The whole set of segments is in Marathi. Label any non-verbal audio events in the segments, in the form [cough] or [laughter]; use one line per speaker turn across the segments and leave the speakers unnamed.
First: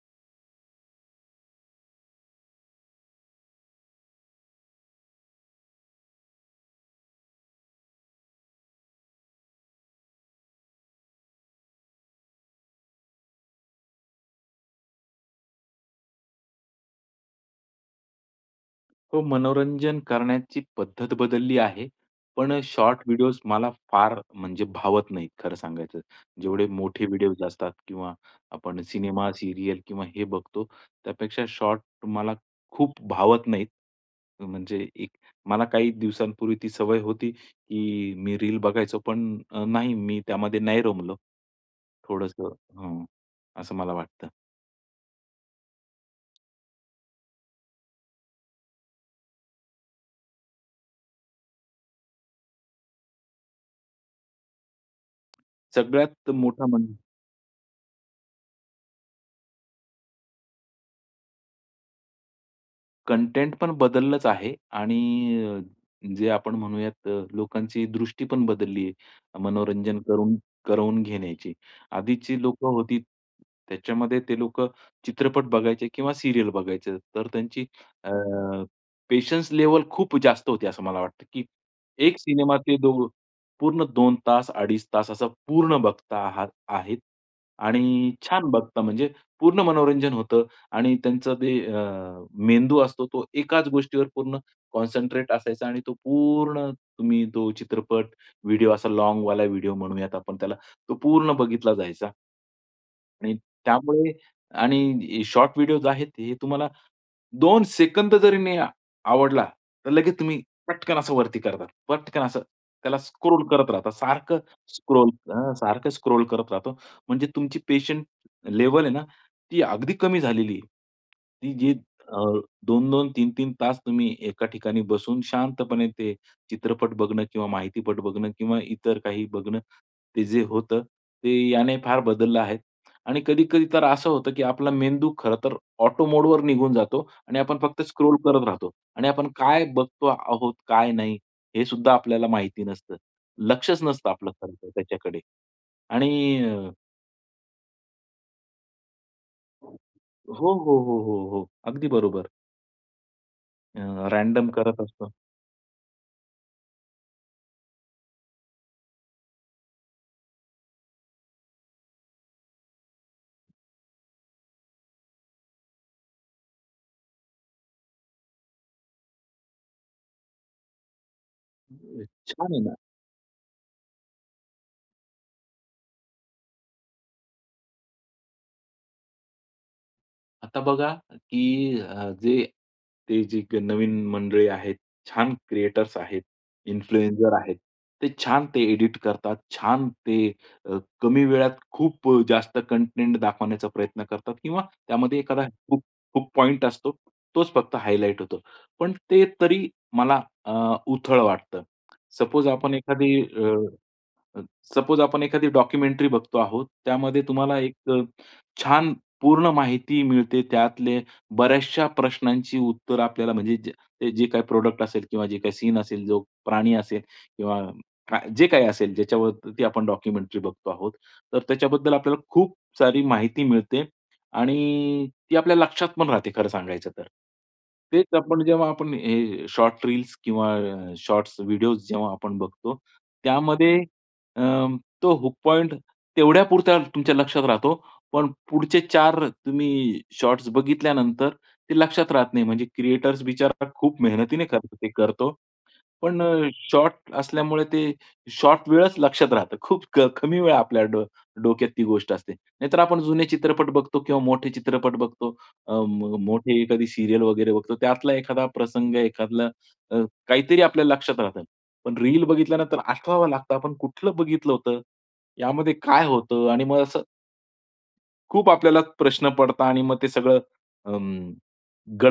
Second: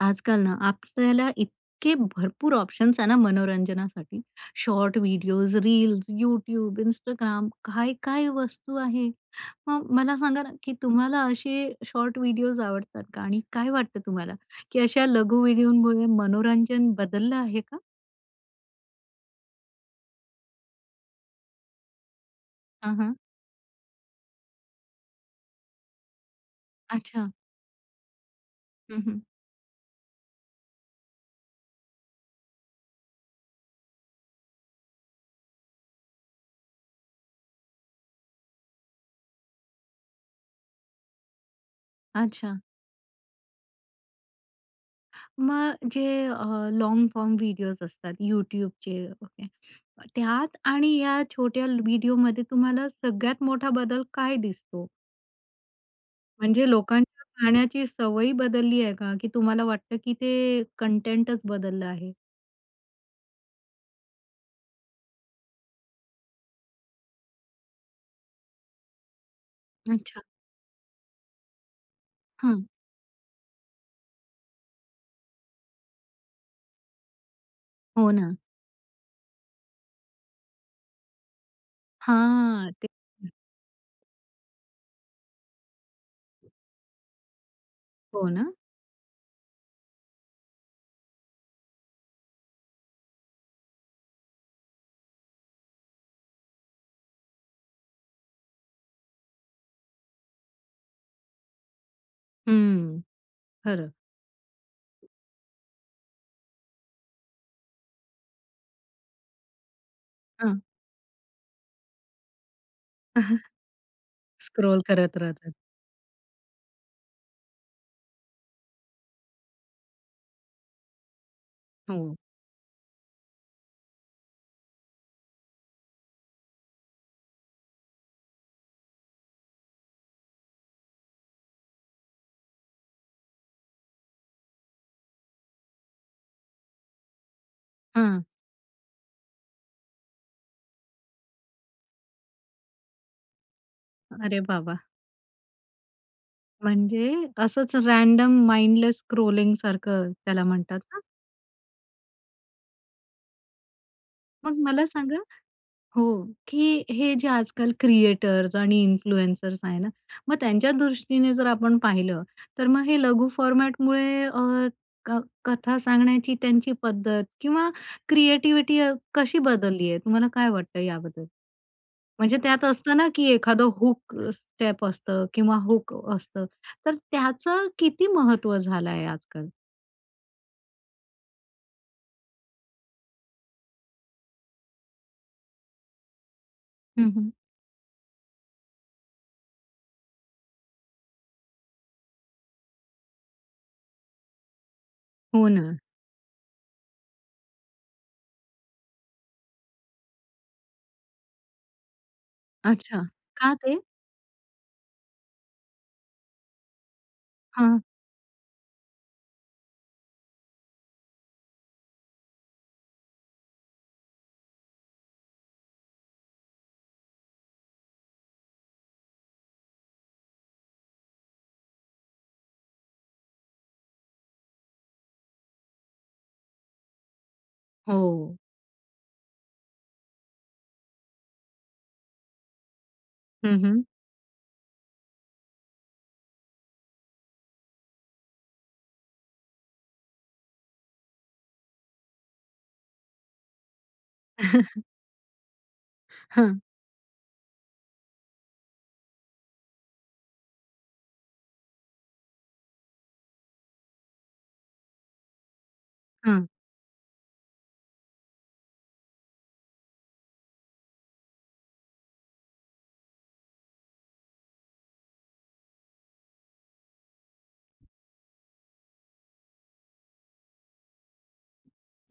आजकाल ना आपल्याला इतके भरपूर ऑप्शन्स आहे ना मनोरंजनासाठी. Short videos, reels, YouTube, Instagram काय-काय वस्तू आहे. मग मला सांगा ना की तुम्हाला असे शॉर्ट व्हिडिओज आवडतात का? आणि काय वाटतं तुम्हाला की अशा लघु व्हिडिओमुळे मनोरंजन बदललं आहे का?
हो, मनोरंजन करण्याची पद्धत बदलली आहे. पण अ,
हं,
शॉर्ट
हं.
व्हिडिओज मला फार म्हणजे भावत नाहीत खरं सांगायचं. जेवढे मोठे
अच्छा.
व्हिडिओज असतात किंवा आपण
हं, हं
सिनेमा, सीरियल किंवा हे बघतो, त्यापेक्षा शॉर्ट मला खूप भावत नाहीत. म्हणजे एक मला काही दिवसांपूर्वी ती सवय होती की मी रील बघायचो पण अ, नाही मी त्यामध्ये नाही रमलो. थोडंसं
अच्छा.
हं, असं मला वाटतं.
मग जे अ, लॉन्ग फॉर्म व्हिडिओज असतात YouTubeचे ओके त्यात आणि या छोट्या ल व्हिडिओमध्ये तुम्हाला सगळ्यात मोठा बदल काय दिसतो?
सगळ्यात मोठा
म्हणजे
म्हणजे
लोकांच्या पाहण्याची सवय बदलली आहे का? की तुम्हाला वाटतं की ते कंटेंटच बदललं आहे?
कंटेंट पण बदललंच आहे आणि अ, जे आपण म्हणूयात, लोकांची दृष्टी पण बदलली आहे, अ, मनोरंजन
अच्छा.
करून करवून घेण्याची. आधीची
हं.
लोकं होती, त्याच्यामध्ये ते लोकं चित्रपट बघायचे किंवा सीरियल बघायचे, तर त्यांची अ,
हो ना.
पेशन्स लेवल खूप जास्त होती, असं मला वाटतं, की एक सिनेमा
हां,
ते
ते
दो
हं.
पूर्ण 2 तास, अडीच तास असं पूर्ण बघता आहात आहेत आणि
हो
छान
ना?
बघता म्हणजे पूर्ण मनोरंजन होतं आणि त्यांचं ते अ, मेंदू असतो, तो एकाच गोष्टीवर पूर्ण कॉन्संट्रेट असायचा आणि तो पूर्ण, तुम्ही तो चित्रपट, व्हिडिओ, असा लाँगवॉल व्हिडिओ म्हणूयात आपण त्याला, तो पूर्ण बघितला जायचा.
हम्म.
आणि
खरं.
त्यामुळे आणि शॉर्ट व्हिडिओ आहेत, हे तुम्हाला 2 सेकंद जरी नाही अ आवडला, तर लगेच तुम्ही
हं.
पटकन असं वरती करता, पटकन असं त्याला स्क्रोल
[chuckles]
करत राहता, सारखं
स्क्रोल
स्क्रोल,
करत राहतात.
अ, सारखं स्क्रोल करत राहतो. म्हणजे तुमची पेशंन्स लेव्हल आहे ना, ती अगदी कमी झालेली आहे. ती जी
हो.
अ, 2-2, 3-3 तास तुम्ही एका ठिकाणी बसून शांतपणे ते चित्रपट बघणं किंवा माहितीपट बघणं किंवा इतर काही बघणं, ते जे होतं, ते याने फार बदललं आहे आणि कधी-कधी तर असं होतं की आपला मेंदू खरं तर ऑटो मोड निघून जातो आणि आपण फक्त स्क्रोल
हं.
करत राहतो आणि आपण काय बघतो आहोत, काय नाही, हे सुद्धा आपल्याला माहिती नसतं, लक्षच नसतं आपलं
अरे
खरंतर
बाबा!
त्याच्याकडे आणि
म्हणजे असंच रॅंडम माइंडलेस स्क्रोलिंग
हो,
सारखं त्याला
हो,
म्हणतात
हो,
ना?
हो, हो. अगदी बरोबर. अ, रँडम
मग
करत
मला
असतो.
सांगा हो, की हे जे आजकाल क्रिएटर्स आणि इन्फ्लुएन्सर्स आहे ना, मग त्यांच्या दृष्टीने जर आपण पाहिलं तर मग हे लघु फॉर्मॅटमुळे अ, क कथा सांगण्याची त्यांची पद्धत किंवा क्रिएटिव्हिटी अ, कशी बदलली आहे? तुम्हाला काय वाटतं याबद्दल?
अ,
म्हणजे
छान आहे
त्यात
ना?
असतं ना की एखादं हूक स्टेप असतं किंवा हूक असतं. तर त्याचं किती महत्व झालं आहे आजकाल?
आता बघा की अ, जे ते जे नवीन मंडळी आहेत, छान क्रिएटर्स आहेत,
हं, हं.
इन्फ्लुएन्सर आहेत, ते छान ते एडिट करतात. छान ते अ, कमी वेळात खूप अ, जास्त कंटेंट दाखवण्याचा प्रयत्न करतात किंवा त्यामध्ये एखादा
हो ना.
खूप-खूप पॉइंट असतो, तोच फक्त हायलाइट होतो. पण ते तरी मला अ, उथळ वाटतं. सपोज आपण
अच्छा,
एखादी अ,
का ते?
अ, सपोज आपण एखादी डॉक्युमेंटरी बघतो आहोत, त्यामध्ये तुम्हाला
हां.
१ अ, छान पूर्ण माहिती मिळते. त्यातले बऱ्याचशा प्रश्नांची उत्तरं आपल्याला म्हणजे जे जे काही प्रॉडक्ट असेल किंवा जे काही सीन असेल, जो प्राणी असेल, किंवा का जे काही असेल ज्याच्यावरती आपण डॉक्युमेंटरी बघतो आहोत तर त्याच्याबद्दल आपल्याला खूप सारी माहिती मिळते आणि ती आपल्या लक्षातपण राहते खरं सांगायचं तर. तेच
हो.
आपण जेव्हा आपण हे शॉर्ट रील्स किंवा अ, शॉर्ट्स व्हिडिओस जेव्हा आपण बघतो,
हं,
त्यामध्ये
हं.
अ, तो हुक पॉईंट तेवढ्यापुरता तुमच्या लक्षात राहतो. पण पुढचे ४ तुम्ही शॉट्स बघितल्यानंतर ते लक्षात राहत नाही. म्हणजे क्रिएटर्स बिचारा खूप मेहनतीने कर ते करतो पण
हं.
शॉर्ट असल्यामुळे ते शॉर्ट वेळच लक्षात राहतं. खूप कमी वेळा आपल्या डो डोक्यात ती गोष्ट असते. नाहीतर आपण जुने चित्रपट बघतो किंवा मोठे चित्रपट बघतो. अ, म
हं.
मोठे एखादी सीरियल वगैरे बघतो, त्यातला एखादा प्रसंग, एखादलं अ, काहीतरी आपल्याला लक्षात राहतं. पण रील बघितल्यानंतर आठवावा लागतं आपण कुठलं बघितलं होतं, यामध्ये काय होतं? आणि मग असं. खूप आपल्याला प्रश्न पडता आणि मग ते सगळं अं,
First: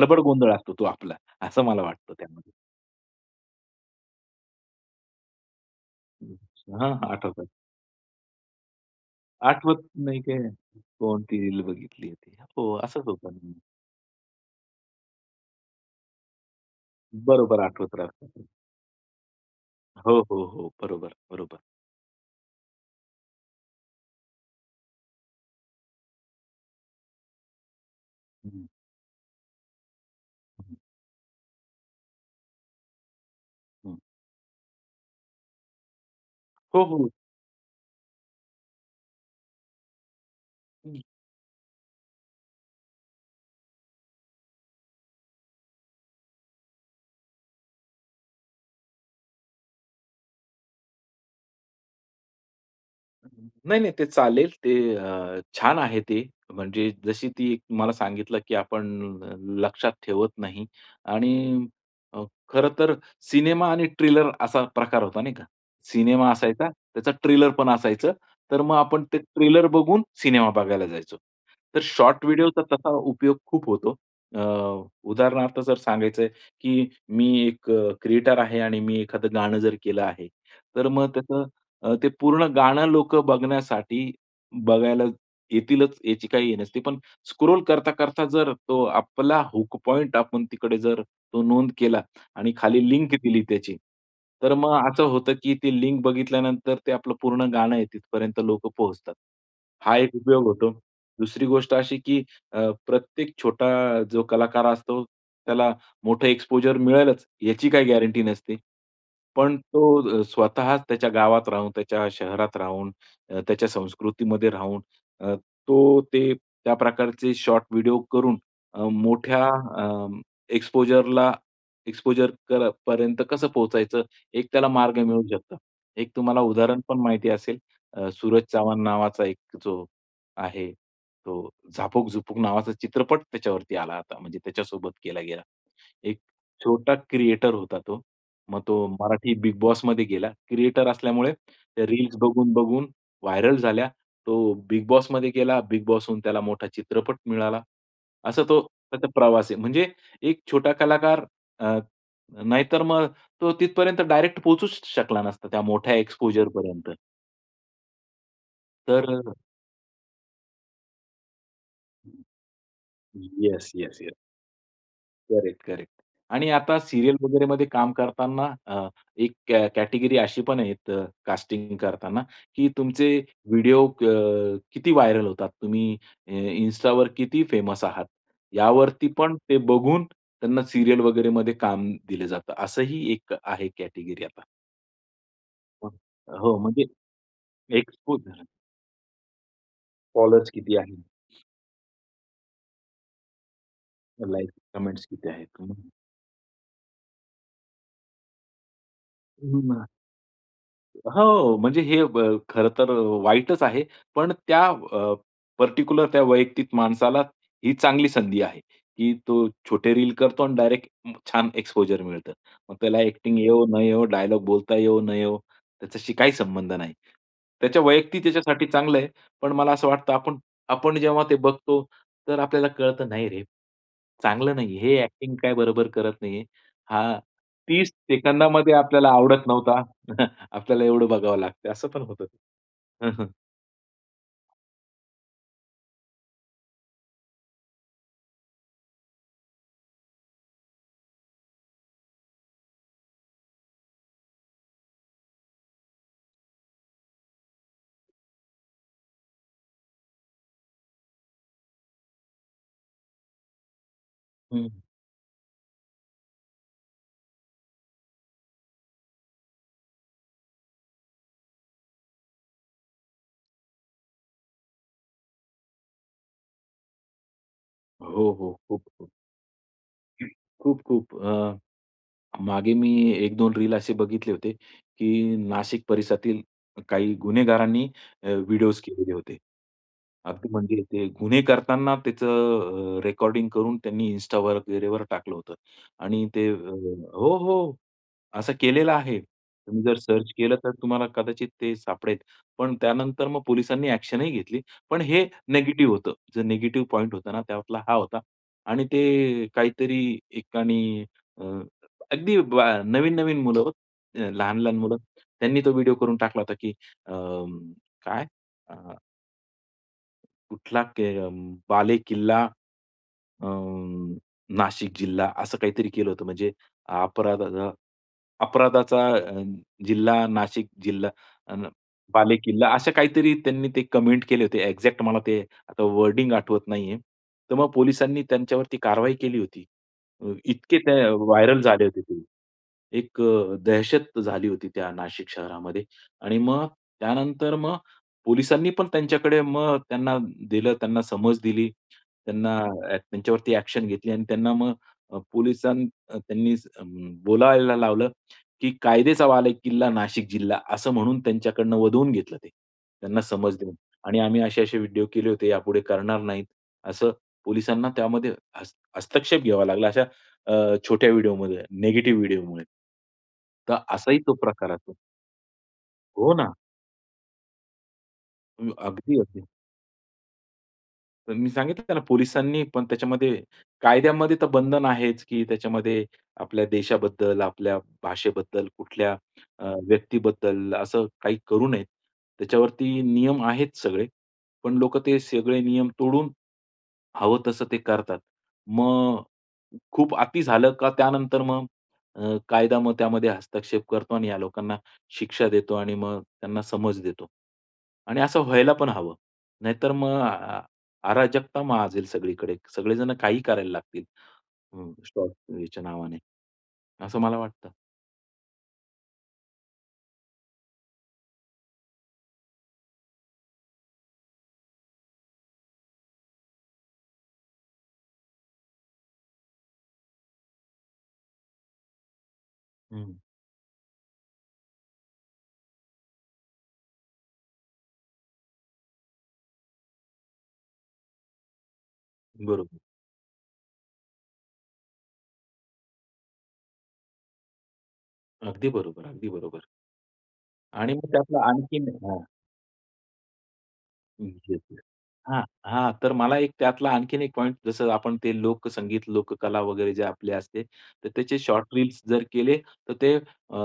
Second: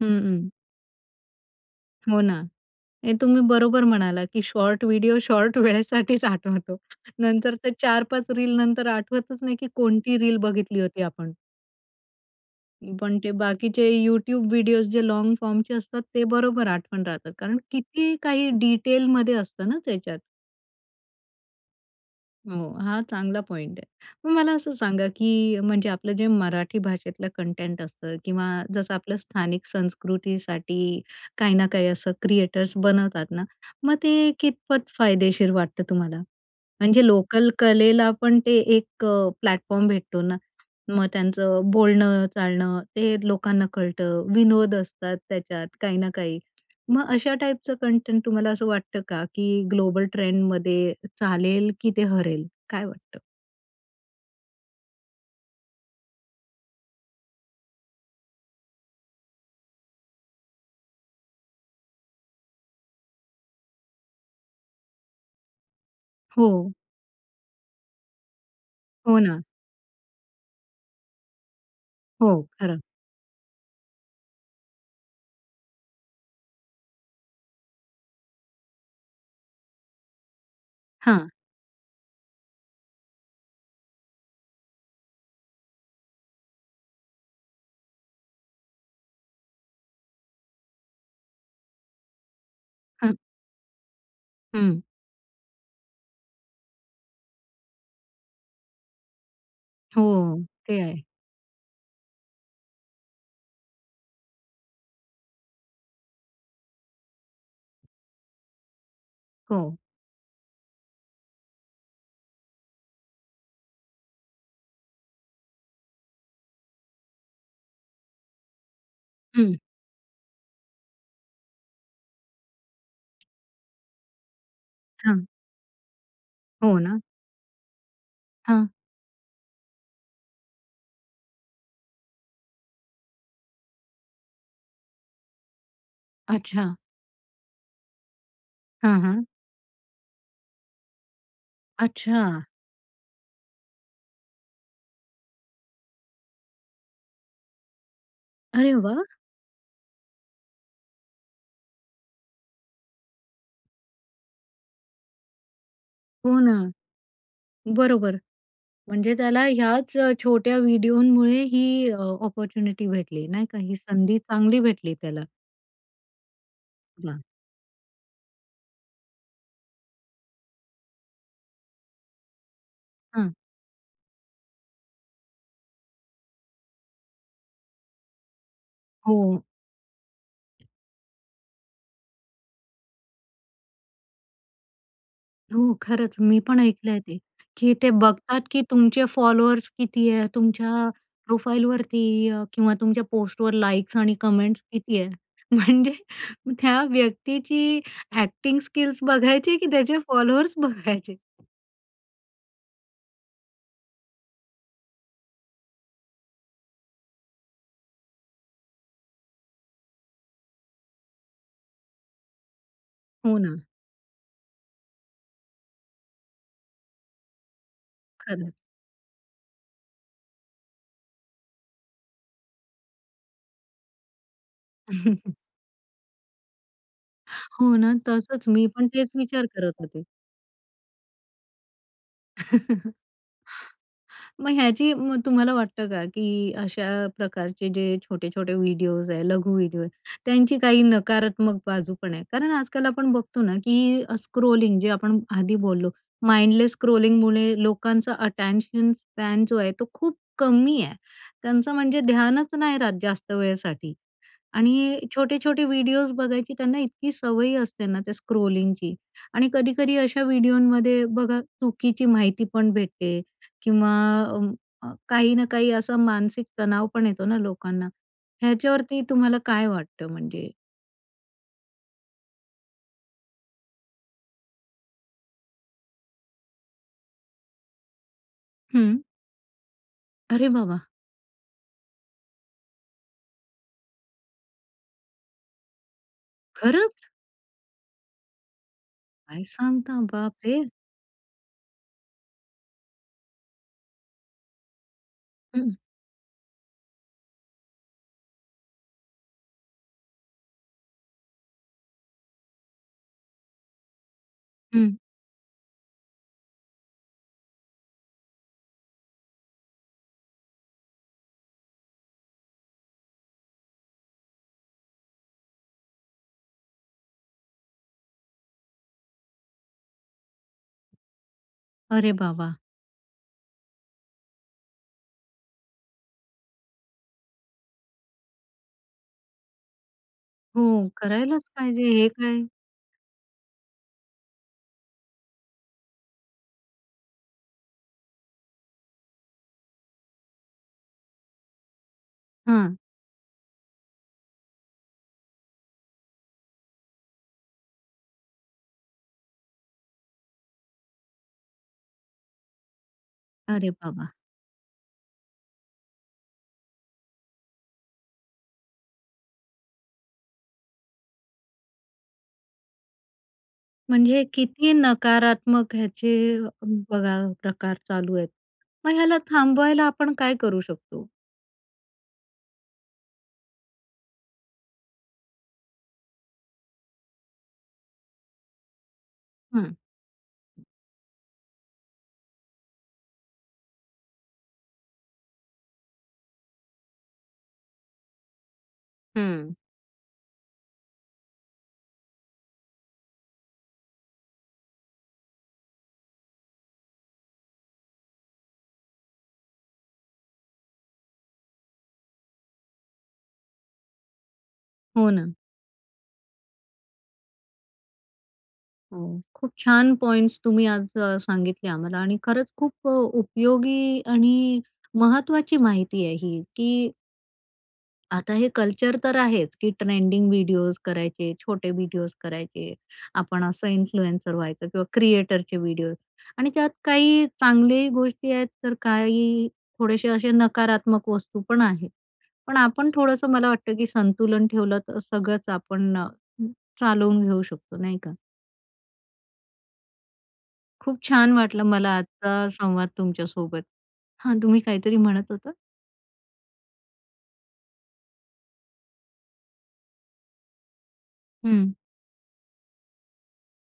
हं,
गोंधळ
हं.
असतो तो आपला, असं मला वाटतं
हो ना.
त्यामध्ये.
हे तुम्ही बरोबर म्हणालात की शॉर्ट व्हिडिओ शॉर्ट वेळेसाठीच आठवतो.
हां, हां, आठवतं.
नंतर ते ४ -५ रील नंतर आठवतच नाही की
आठवत
कोणती
नाही
रील
काय
बघितली होती आपण.
कोणती रील बघितली होती? हो, असंच
पण
होतं
ते
ना.
बाकीचे यूट्यूब विडिओज जे लॉन्ग फॉर्मचे असतात ते बरोबर आठवण राहतात. कारण
बरोबर आठवत
किती
राहतात ते.
काही डिटेलमध्ये असतं ना त्याच्यात.
हो, हो, हो. बरोबर बरोबर.
हो, हा चांगला पॉइंट आहे. मग मला असं सांगा की म्हणजे आपलं जे मराठी भाषेतलं कंटेंट असतं किंवा
हं.
जसं आपलं स्थानिक
हं.
संस्कृतीसाठी काही ना काही असं क्रिएटर्स बनवतात ना, मग
हं.
ते कितपत फायदेशीर वाटतं तुम्हाला?
हो
म्हणजे
बोलू.
लोकल कलेला पण ते एक प्लॅटफॉर्म भेटतो ना
हं.
मग त्यांचं बोलणं, चालणं ते लोकांना कळतं. विनोद असतात त्याच्यात काही ना काही. मग अशा टाईपचं कंटेंट तुम्हाला असं वाटतं का की ग्लोबल ट्रेंडमध्ये चालेल की ते हरेल, काय वाटतं?
नाही-नाही. ते चालेल ते अ, छान आहे ते, म्हणजे जशी ती मला सांगितलं की आपण लक्षात ठेवत नाही आणि अ, खरं तर सिनेमा आणि ट्रेलर असा प्रकार होता, नाही का? सिनेमा असायचा
हो.
त्याचा ट्रेलर पण असायचं. तर मग आपण
हो
ते
ना.
ट्रेलर बघून सिनेमा बघायला जायचो. तर शॉर्ट
हो
व्हिडिओचा
खरं.
तसा उपयोग खूप होतो. अ, उदाहरणार्थ जर सांगायचंय की मी १ क्रिएटर आहे आणि मी एखादं गाणं जर केलं आहे. तर मग
हां.
कसं अ, ते पूर्ण गाणं लोकं बघण्यासाठी बघायला येतीलच याची काही हे नसती. पण स्क्रोल करता-करता जर तो आपला हुक पॉइंट आपण तिकडे जर तो नोंद केला आणि खाली लिंक
हं.
दिली त्याची, तर मग
हं.
असं होतं की ती लिंक बघितल्यानंतर ते आपलं पूर्ण गाणं आहे तिथपर्यंत लोकं पोहोचतात. हा
हो,
एक उपयोग होतो.
ते आहे.
दुसरी गोष्ट अशी की, अ, प्रत्येक छोटा जो कलाकार असतो, त्याला मोठं एक्स्पोजर मिळेलच, याची काही गॅरंटी नसते. पण
हो.
तो अ, स्वतःच त्याच्या गावात राहून, त्याच्या शहरात राहून, अ, त्याच्या संस्कृतीमध्ये राहून अ, तो ते त्या प्रकारचे शॉर्ट व्हिडिओ करून अ, मोठ्या
हं.
अ, एक्सपोजरला एक्सपोजर कर पर्यंत कसं पोहचायचं एक त्याला मार्ग मिळू
हं.
शकतं. एक तुम्हाला
हो
उदाहरण पण
ना.
माहिती असेल, अ, सूरज
हां.
चव्हाण नावाचा एक जो, आहे तो झापक-झुपुक नावाचा चित्रपट त्याच्यावरती आला आता. म्हणजे त्याच्यासोबत केला गेला. एक
अच्छा.
छोटा क्रिएटर होता तो. मग तो
हं, हं.
मराठी बिगबॉसमध्ये गेला, क्रिएटर असल्यामुळे त्या रील्स
अच्छा.
बघून-बघून व्हायरल झाल्या. तो बिगबॉसमध्ये गेला, बिगबॉस होऊन त्याला मोठा चित्रपट मिळाला. असा तो
अरे वाह!
त्याचा प्रवास आहे. म्हणजे एक छोटा कलाकार अ, नाहीतर मग तो तिथपर्यंत डायरेक्ट पोहचूच श शकला नसता त्या मोठ्या
हो ना,
एक्सपोजरपर्यंत.
बरोबर. म्हणजे
तर
त्याला ह्याच अ, छोट्या व्हिडिओमुळे ही अ, अपॉर्च्युनिटी भेटली नाही का?
येस,
ही
येस, येस.
संधी चांगली भेटली त्याला.
करेक्ट-करेक्ट आणि आता सीरियल
वाह!
वगैरेमध्ये काम करतांना अ, एक कॅ कॅटेगरी अशी पण आहेत कास्टिंग करताना की तुमचे
हं.
व्हिडिओ अ, किती व्हायरल होतात? तुम्ही अ, इन्स्टावर किती फेमस आहात? यावरती पण
हो.
ते बघून त्यांना सीरियल वगैरेमध्ये काम दिलं जातं. असंही एक आहे कॅटेगरी आता.
हो, खरंच
हं,
मी
हो,
पण
म्हणजे
ऐकलं आहे ते की ते
एक्सपोज
बघतात
झालं.
की तुमचे फॉलोअर्स किती आहे?
फॉलोवर्स किती
तुमच्या
आहे?
प्रोफाईलवरती अ, किंवा तुमच्या पोस्टवर लाइक्स आणि
हो, लाईक्स
कमेंट्स किती
कॉमेंट्स
आहे?
किती आहेत? हं.
म्हणजे त्या व्यक्तीची ॲक्टिंग स्किल्स बघायची आहे
हो
की
ना.
त्याचे फॉलोअर्स बघायचे?
हो, म्हणजे हे ब खरं तर अ, वाईटच आहे. पण त्या अ, पर्टिक्युलर त्या वैयक्तिक माणसाला ही चांगली संधी आहे की तो छोटे रील करतो आणि डायरेक्ट छान एक्सपोजर मिळतं. मग त्याला
हो
ॲक्टिंग
ना.
येवो न येवो, डायलॉग बोलता येवो न येवो, त्याच्याशी काही संबंध नाही. त्याच्या वैयक्तिक
खरंच.
त्याच्यासाठी चांगलं आहे. पण मला असं वाटतं आपण आपण जेव्हा ते बघतो तर आपल्याला कळतं, "नाही रे. चांगलं नाहीये. हे ॲक्टिंग
[chuckles]
काय बरोबर करत नाहीये, हा
हो
30
ना, तसंच मी
सेकंदामध्ये
पण
आपल्याला
तेच
आवडत
विचार करत
नव्हता."
होते.
[chuckles] आपल्याला एवढं बघावं लागतं. असं पण होतं.
[laughs]
[chuckles]
मग ह्याची मग तुम्हाला वाटतं का की अशा प्रकारचे जे छोटे-छोटे व्हिडिओज आहे, लघु व्हिडिओ आहे, त्यांची काही नकारात्मक बाजू पण आहे. कारण आजकाल आपण बघतो ना की अ, स्क्रोलिंग जे आपण आधी बोललो माइंडलेस स्क्रोलिंग लोकांचा अटेंशन स्पॅन जो आहे तो खूप कमी आहे. त्यांचं म्हणजे ध्यानच नाही राहत जास्त वेळेसाठी
हं.
आणि छोटे-छोटे व्हिडिओज बघायची त्यांना इतकी सवय असते ना त्या स्क्रोलिंगची आणि कधी-कधी अशा व्हिडिओंमध्ये बघा चुकीची माहिती पण भेटते किंवा अ, अ, काही ना काही असं मानसिक तणाव पण येतो ना लोकांना.
हो, हो,
ह्याच्यावरती
खूप-खूप.
तुम्हाला काय वाटतं म्हणजे?
खूप-खूप अ, मागे मी 1-2 रील असे बघितले होते की नाशिक परिसरातील काही गुन्हेगारांनी अ, विडीओज
हं.
केलेले होते.
अरे
अगदी म्हणजे
बाबा!
ते गुन्हे करतांना त्याचं अ, रेकॉर्डिंग करून त्यांनी इन्स्टावर वगैरे टाकलं होतं आणि ते अ
खरंच?
हो, हो असं केलेलं आहे.
काय
तुम्ही जर
सांगता?
सर्च केलं
बापरे!
तर तुम्हाला कदाचित ते सापडेल. पण त्यानंतर मग पोलिसांनी ॲक्शनही घेतली. पण हे
हं.
निगेटिव्ह होतं. जो निगेटिव्ह पॉइंट होता ना तो आपला हा होता आणि ते काहीतरी एकानी अ, अगदी ब नवीन-नवीन मुलं हो. लहान-लहान
हं.
मुलं त्यांनी तो व्हिडिओ करून टाकला होता की अ ,काय, अ कुठला के अ, बालेकिल्ला अ, नाशिक जिल्हा. असं काहीतरी केलं होतं म्हणजे अपराध, अ, अपराधाचा अ, जिल्हा नाशिक जिल्हा अ,
अरे बाबा!
बालेकिल्ला असं काहीतरी त्यांनी ते कमेंट केले होते. एक्झॅक्ट मला ते आता वर्डिंग आठवत नाहीये. तर मग पोलिसांनी त्यांच्यावरती कारवाई केली होती. अ,
हो,
इतके ते
करायलाच
व्हायरल
पाहिजे.
झाले होते
हे
ते.
काय?
एक अ, दहशत झाली होती त्या नाशिक शहरामध्ये आणि मग त्यानंतर मग पोलिसांनी पण त्यांच्याकडे मग त्यांना दिलं, त्यांना समज दिली. त्यांना
हां.
ॲ त्यांच्यावरती ॲक्शन घेतली आणि त्यांना मग अ, पोलिसांन त्यांनी बोलायला लावलं की कायद्याचा बालेकिल्ला, नाशिक जिल्हा असं म्हणून त्यांच्याकडून वदवून घेतलं ते. त्यांना समज
अरे
देऊन
बाबा.
आणि आम्ही असे-असे व्हिडिओ केले होते, यापुढे करणार नाहीत, असं पोलिसांना त्यामध्ये हस्त हस्तक्षेप घ्यावा लागला. अशा अ, छोट्या व्हिडिओमुळे नेगेटिव्ह व्हिडिओमुळे. तर असाही
म्हणजे
तो प्रकार
किती
असतो.
नकारात्मक ह्याचे
हो ना.
बघा प्रकार चालू आहेत.
म
मग ह्याला
अगदी-अगदी.
थांबवायला आपण काय करू शकतो?
तर मी सांगितलं ना त्यांना पोलिसांनी पण त्याच्यामध्ये, कायद्यामध्ये तर बंधन आहेच की त्याच्यामध्ये आपल्या देशाबद्दल आपल्या भाषेबद्दल कुठल्या अ,
हं.
व्यक्तीबद्दल असं काही करू नये. त्याच्यावरती नियम आहेत सगळे. पण लोकं ते सगळे नियम तोडून, हवं तसं ते करतात. मग
हं.
खूप अति झालं का त्यानंतर मग अ, कायदा मग त्यामध्ये हस्तक्षेप करतो आणि ह्या लोकांना शिक्षा देतो आणि मग त्यांना समज देतो. आणि असं व्हायला पण हवं. नाहीतर मग अ अ अराजकता माजेल सगळीकडे. सगळे जण काही करायला लागतील.
हो ना.
[unintelligible] नावाने, असं मला वाटतं.
हो, खूप छान पॉइंट्स तुम्ही आज अ, सांगितले आम्हाला आणि खरंच खूप अ, उपयोगी आणि महत्त्वाची माहिती आहे ही की आता हे कल्चर तर आहेच की ट्रेंडिंग व्हिडिओज करायचे, छोटे व्हिडिओज करायचे,
हं.
आपण असं इन्फ्लुएन्सर व्हायचं किंवा क्रिएटरचे व्हिडिओज आणि त्यात काही चांगली गोष्टी आहेत तर काही थोडेसे असे नकारात्मक वस्तू पण आहेत. पण
बरोबर.
आपण थोडंसं मला वाटतं की संतुलन ठेवलं, तर सगळंच आपण अ, चालवून घेऊ शकतो नाही का?
अगदी बरोबर, अगदी बरोबर. आणि
खूप
मग
छान
त्यातला
वाटलं
आणखीन
मला
हां.
आजचा संवाद तुमच्या सोबत.
हं,
हां,
येस,
तुम्ही
येस.
काहीतरी म्हणत
हां,
होतात?
हां, तर मला एक त्यातला आणखीन एक पॉइंट जसं आपण ते लोकसंगीत लोककला वगैरे जे आपले असते. तर त्याचे
हं.
शॉर्ट रील्स जर केले तर ते अ,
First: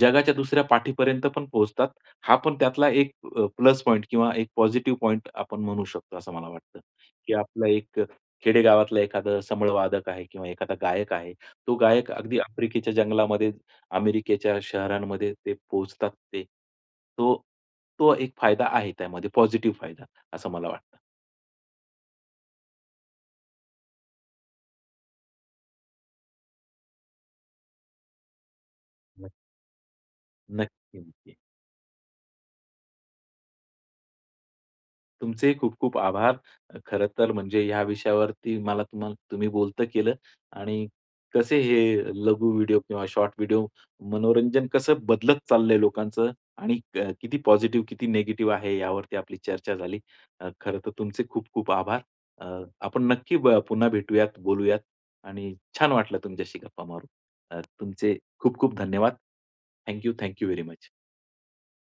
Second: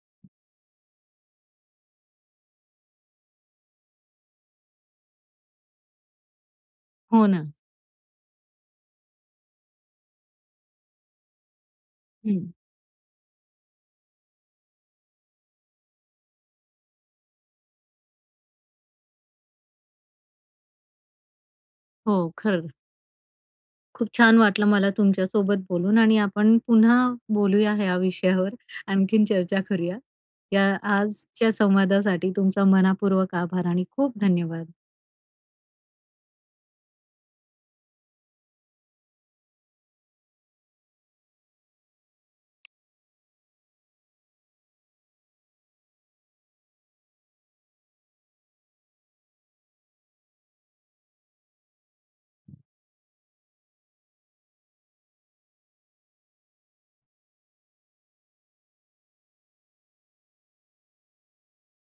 जगाच्या दुसऱ्या पाठीपर्यंत पण पोहोचतात. हा पण त्यातला एक अ, प्लस पॉइंट किंवा एक पॉझिटिव्ह पॉइंट आपण म्हणू शकतो असं मला वाटतं
हो
की
ना.
आपलं एक अ, खेडेगावातला एखादा संबळ वादक आहे किंवा एखादा गायक आहे, तो गायक अगदी
हं.
आफ्रिकेच्या जंगलामध्ये अमेरिकेच्या शहरांमध्ये ते पोहचतात ते. तो तो एक फायदा आहे त्यामध्ये पॉझिटिव्ह फायदा असं मला वाटतं.
हो, खरं. खूप छान वाटलं मला तुमच्या सोबत बोलून आणि आपण पुन्हा बोलूया या विषयावर, आणखीन
नक्की.
चर्चा करूया. या
नक्की-नक्की.
आजच्या संवादासाठी तुमचा मन:पूर्वक आभार आणि खूप धन्यवाद.
तुमचेही खूप-खूप आभार. अ, खरं तर म्हणजे या विषयावरती मला तुम्हाला तुम्ही बोलतं केलं आणि कसे हे लघु व्हिडिओ किंवा शॉर्ट व्हिडिओ मनोरंजन कसं बदलत चाललंय लोकांचं आणि अ, किती पॉझिटिव्ह, किती निगेटिव्ह आहे यावरती आपली चर्चा झाली. अ, खरं तर तुमचे खूप-खूप आभार. अ, आपण नक्की ब पुन्हा भेटूयात, बोलूयात आणि छान वाटलं तुमच्याशी गप्पा मारून अ, तुमचे खूप-खूप धन्यवाद. Thank you. Thank you very much.